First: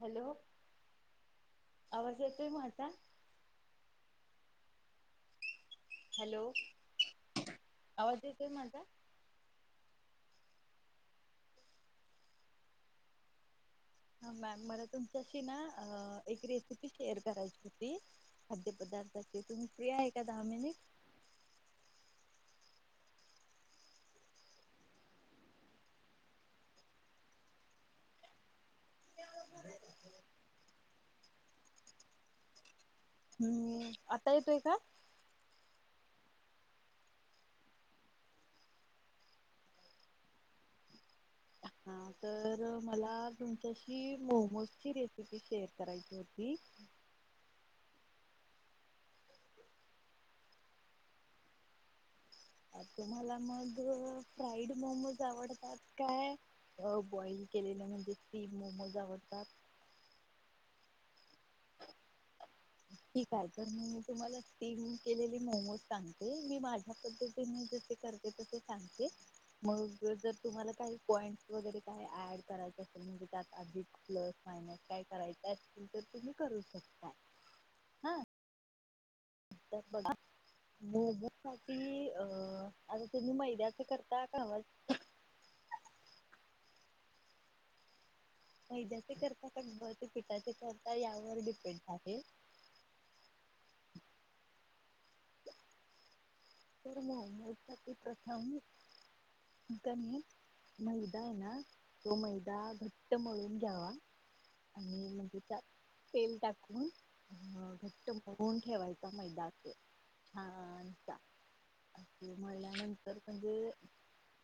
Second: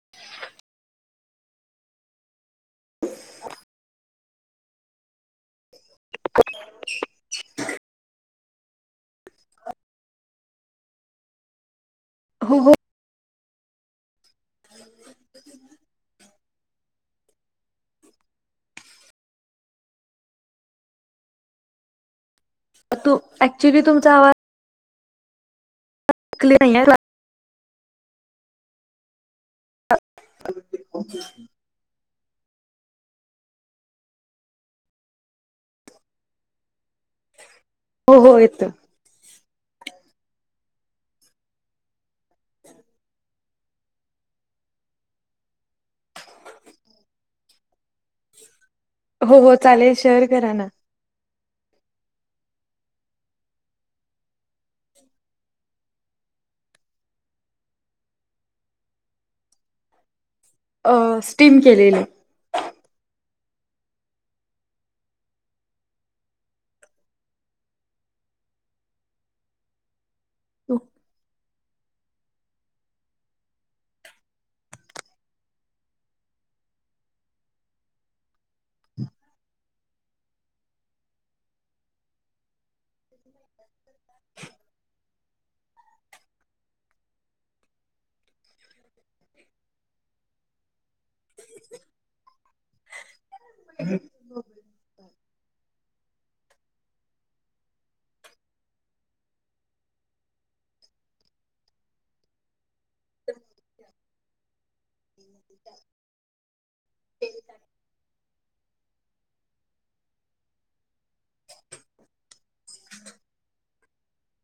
Hello, आवाज येतोय म आता? [inaudible] हॅलो आवाज येतोय माझा? हो, हो हा मॅम मला तुमच्याशी ना एक रेसिपी शेअर करायची होती खाद्य पदार्थाची तुम्ही फ्री आहे का दहा मिनिट. तू [unintelligible] ऍक्च्युली तुमचा आवाज कली [unintelligible] श [unintelligible] हम्म, आता येतोय का? हो, हो येतोय हा तर मला तुमच्याशी मोमोजची रेसिपी शेअर करायची होती. हो, हो चालेल, शेअर करा ना. तुम्हाला मग फ्राईड मोमोज आवडतात काय बॉइल केलेले म्हणजे स्टीम मोमोज आवडतात. अ, स्टीम केलेले. ठीक आहे तर मी तुम्हाला स्टीम केलेली मोमोज सांगते मी माझ्या पद्धतीने जसे करते तसे सांगते मग जर तुम्हाला काही पॉईंट वगैरे काही ऍड करायचे असतील त्यात अधिक प्लस मायनस काय करायचं असेल ते तुम्ही करू शकता. हा [unintelligible] मोमोजसाठी अ तुम्ही मैदा्याच करता घव्हाचं मैद्याचे करता का गव्हाच्या पिठाचे करता यावर डिपेंड आहे. तर मोमोज साठी प्रथम कनइ मैदा हाय ना तो मैदा घट्ट मळून घ्यावा आणि तेल टाकून घट्ट मळून ठेवायचा मैदा असं छानसा. मळल्यानंतर म्हणजे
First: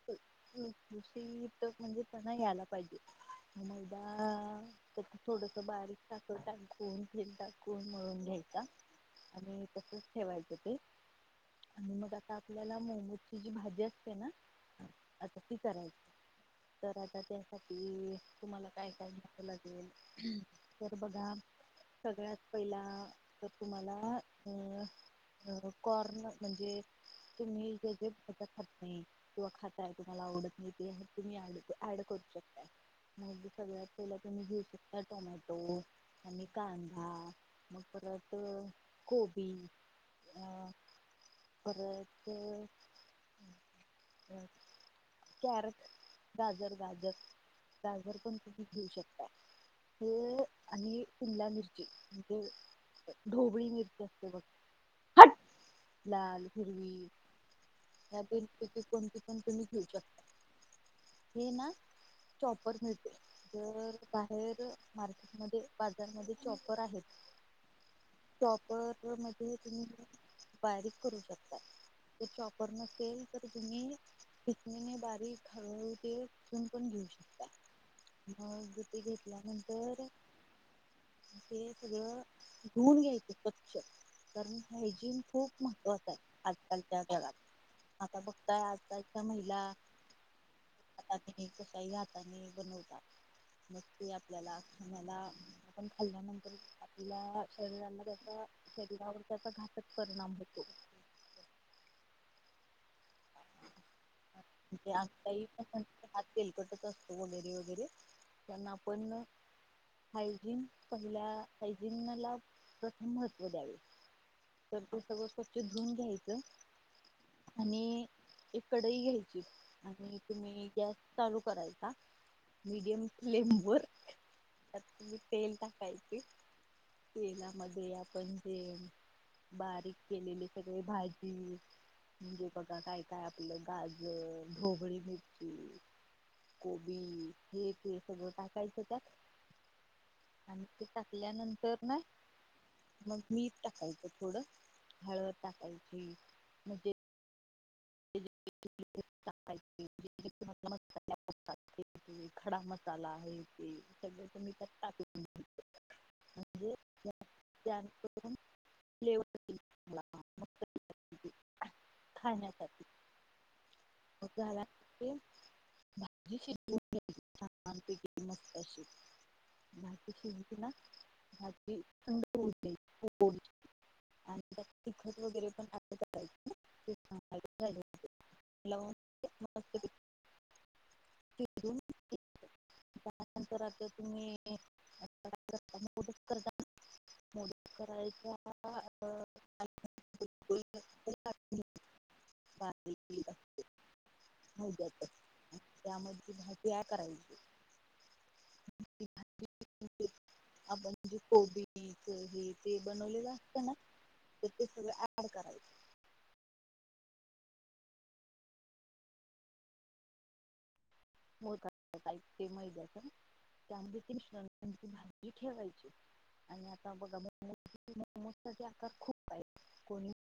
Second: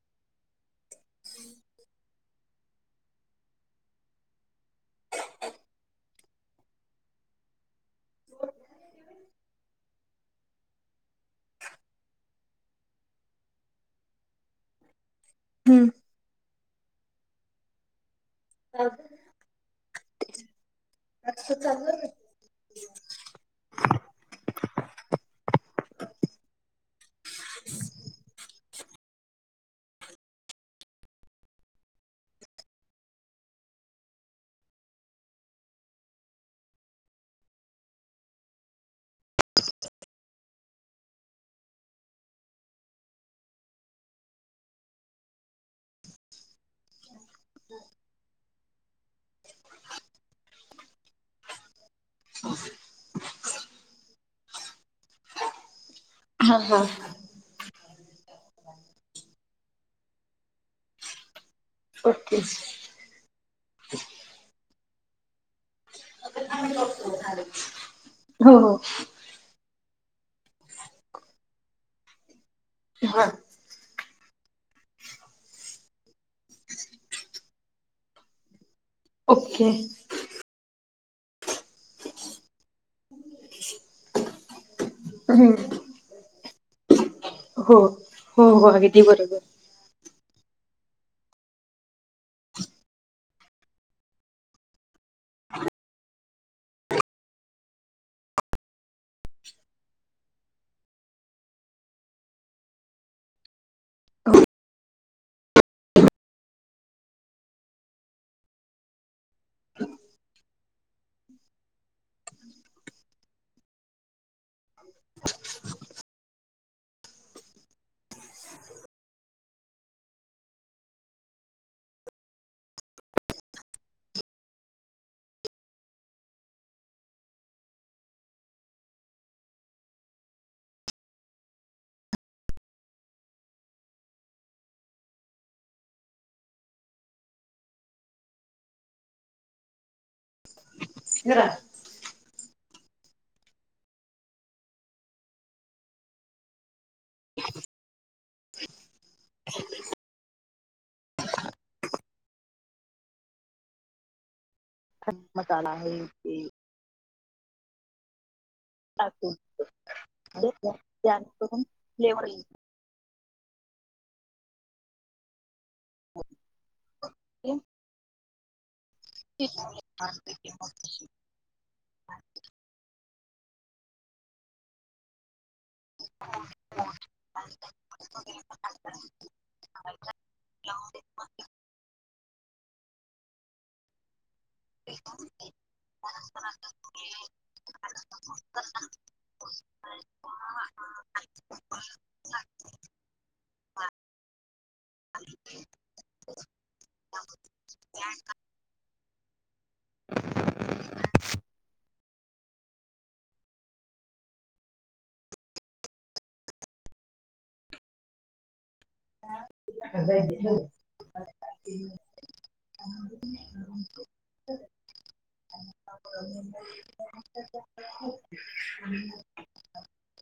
खुशखुशीतपणा यायला पाहिजे मैदा त्यात थोडंस बारीक साखर टाकून तेल टाकून मळून घ्यायचा आणि तसच ठेवायच ते मग आता आपल्याला मोमोजची जी भाजी असते ना आता ती हम्म करायचं तर आता त्यांसाठी तुम्हाला काय काय घ्याव लागेल तर बघा सगळ्यात पहिला तर तुम्हाला अं हो कण [unintelligible] म्हणजे तुम्हीे [unintelligible] किंवा खाताय तुम्हाला आवडत नाही ते तुम्ही इथे ऍड करू शकता मग सगळ्यात पहिला तुम्ही घेऊ शकता टोमॅटो आणि कांदा मग परत कोबी अं परत अ कॅरट गाजर गाजर गाजर कोणते? घेऊ शकता [unintelligible] आणि शिमला मिरची म्हणजे हो [unintelligible] ढोबळी मिरची असते बघ, हाट लाल, हिरवी यातील किती कोणती पण तुम्ही घेऊ शकता हे ना ओके चॉपर मिळते जर बाहेर मार्केटमध्ये बाजारमध्ये चॉपर आहेत हो हो शॉपर मध्ये तम्ही बारीक करू शकता जर चॉपर नसेल तर तुम्ही पचणीने बारीक हळ तेून पण घेऊ शकता मग ओके घेतल्यानंतर ते सगळं धुऊन घ्यायचं स्वच्छ कारण हायजीन खूप हम्म महत्त्वाचं आहे आजकालच्या काळात हो आता हो बघताय हो अगदी आजकालच्या बरोबर महिला हाताने कशही हाताने बनवतात मग ते आपल्याला खाण्याला आपण खाल्ल्यानंतर आपल्या शरीराला त्याचा शरीरावर त्याचा घातक परिणाम होतो आता हात तेलकटच असतो वगैरे वगैरे त्यांना आपण हायजीन पहिल्या हायजिन ला प्रथम महत्त्व द्यावे तर ते सगळं स्वच्छ धुून घ्यायचं आणि एक कडई घ्यायच आणि तुम्ही गॅस चालू करायचा मडियम फ्लेम वर त्यातम तेल टाकायचे तेलामध्ये आपण जे बारीक केलेले सगळे भाजी म्हणजे बघा काय काय आपलं गा ढोबळी मिरची कोबी हे ते सगळं टाकायचं त्यात आणि ते टाकल्यानंतर ना मग मीठ टाकायचं थोडं हळव टाकायची म्हणजे खडा मसाला आहे ते सगळ तु - थ मसााला ह- म्हणजे [inaudible] फ्लेवर येईल. [inaudible] [inaudible] ते शिजवून मस्तशी छानपैकी [inaudible] मग. तखत वगैरे पण ऍड हॅलो ह न त्यानंतर आता तुम्ही त कर मोत करायच्या ारी असते मो त्यामध्ये भाजी करायची आपण जे कोबी हे ते बनवलेलं असत ना तर ते सगळं ड करायच. [unintelligible] ऐकते मैद्याचा त्यामध्ये भाजी ठेवायची आणि आता बघा आकार खूप आहे कोणी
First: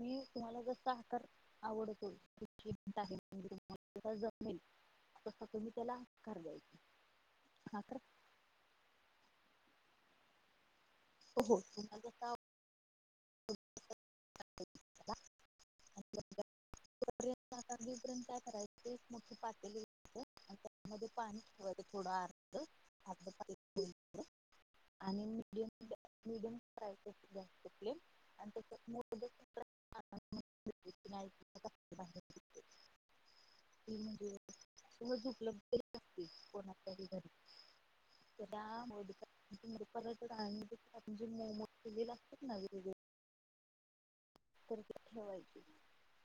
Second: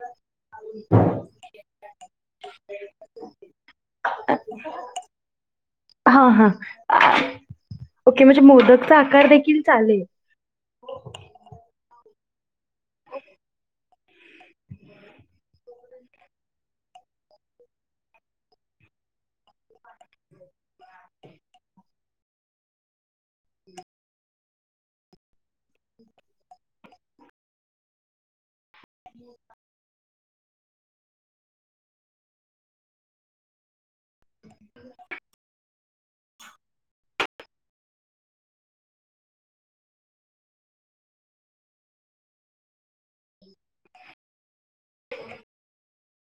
मी तुम्हाला जसत तर - आवडतो जस तुम्ही त्याला हा आकार हा द्यायचा आकार ओके म्हणजे मोदकचा आकार देखील चालेल. हो. र्यंत काय करायच मोठ पातेले घ्यायचे त्यामध्ये पाणी ठेवायचं थोड अर्ध आणि मिडियम करायचं गॅसच फ्लेम. मोदक [inaudible] [inaudible] त म्हणजे सज उपलब्ध कोणाच्यारी घरी तर मो केले असतात ना वर हम ठेवायची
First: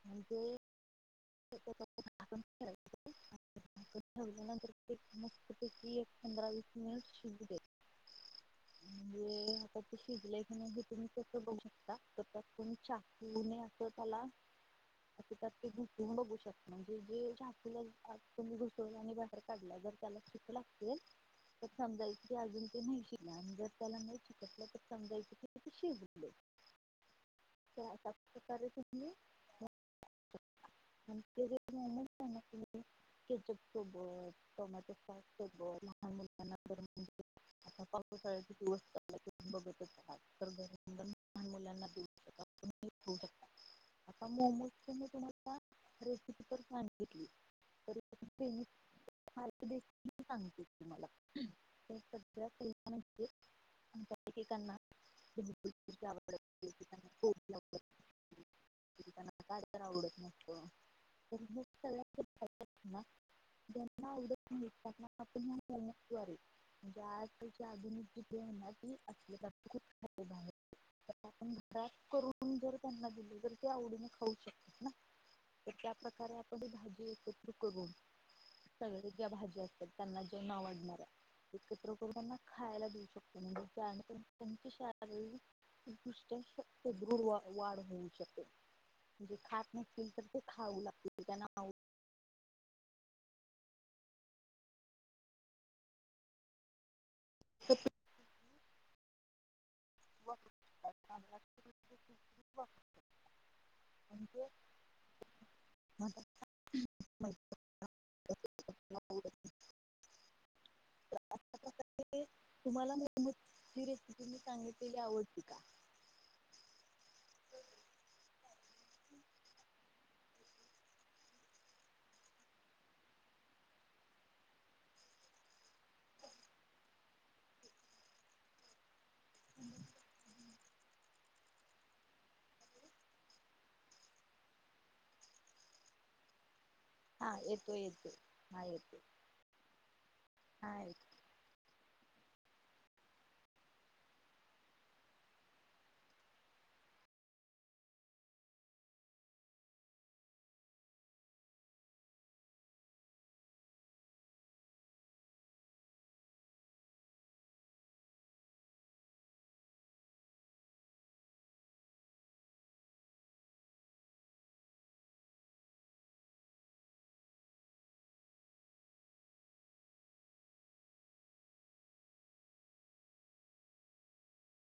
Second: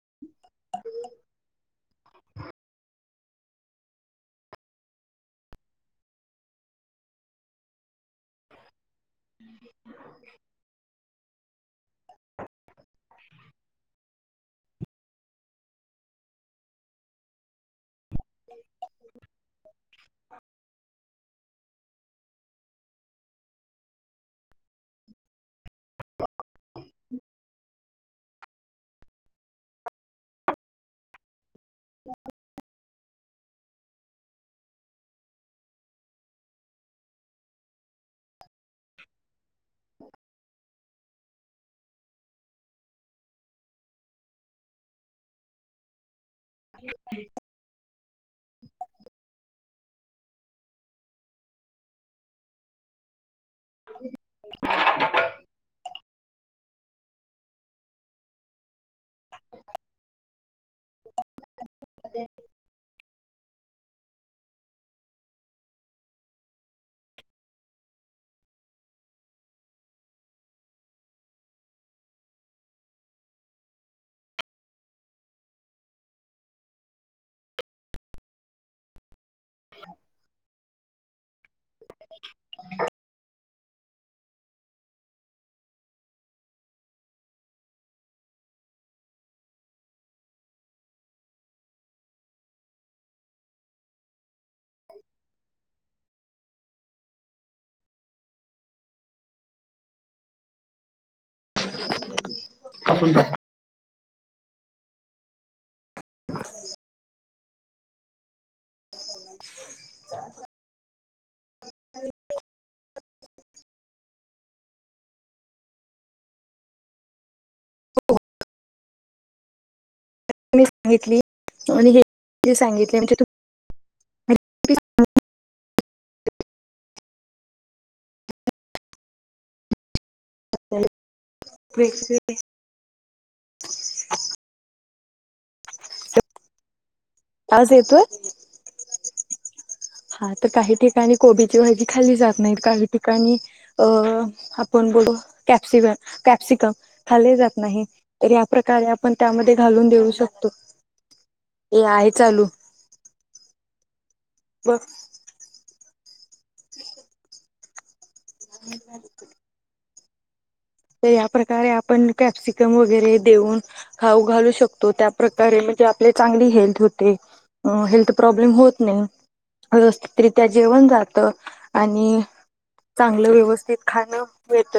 म्हणजेंतस्ती एक पंधरा वीस मिनिट शिजू द्यायचं. म्हणजे आता ते शिजलाय का नाही घे तु बघू शकता तर त्या तुमच्या - अस त्याला अस ते घुसून बघू शकत म्हणजे जे ातूला घुसव आणि बाहेर काढला जर त्याला शिकला असेल तर समजायच ते अजून ते नाही शिकले आणि जर त्याला नाही शिकलं तर समजायचे ते शिजले. कारे तुमही ह के सोबत टोमॅटो सॉस सोबत लहान मुलांना तरणज आता पापसाची बघ मुलांना- आता मोी तुम्हाला [inaudible] [unintelligible] त्यांना [inaudible] खूप त्यान आता काय कराव हो [inaudible] व करून जर त्यांना दिले तर ते आवडीने खाऊ शकतात ना, तर त्या प्रकारे आपण ही भाजी एकत्र करून सगळे ज्या भाज्या असतात त्यांना जे न आवडणाऱ्या एकत्र करून ना त्यांना खायला देऊ शकतो म्हणजे त्यांच्या शारीरिक दृष्ट्या दृढ वाढ होऊ शकते म्हणजे खात नसतील तर ते खाऊ लागतील त्यांनाआउ क ब कापून टाक [inaudible] [inaudible] तुम्हाला मुलमची रेसिपी मी सांगितलेली आवडली का [unintelligible] [inaudible] हा आवाज येतो येतोय येतो हा येतो हा तर काही ठिकाणी कोबीची भाजी खाल्ली जात नाही काही ठिकाणी अ आपण बोल कॅप्सिक कॅप्सिकम खाले जात नाही तर या प्रकारे आपण त्यामध्ये घालून देऊ शकतो ये आहे चालू ब [inaudible] तर या प्र्रकारे आपण कॅप्सिकम वगैरे देऊन हाऊ घालू शकतो त्याप्रकारे म्हणजे आपले चांगली हेल्थ होते अ हेल्थ प्रॉब्लेम होत नाही व्यवस्थितरित्या जेवण जात आणि चांगलं व्यवस्थित खाणं येत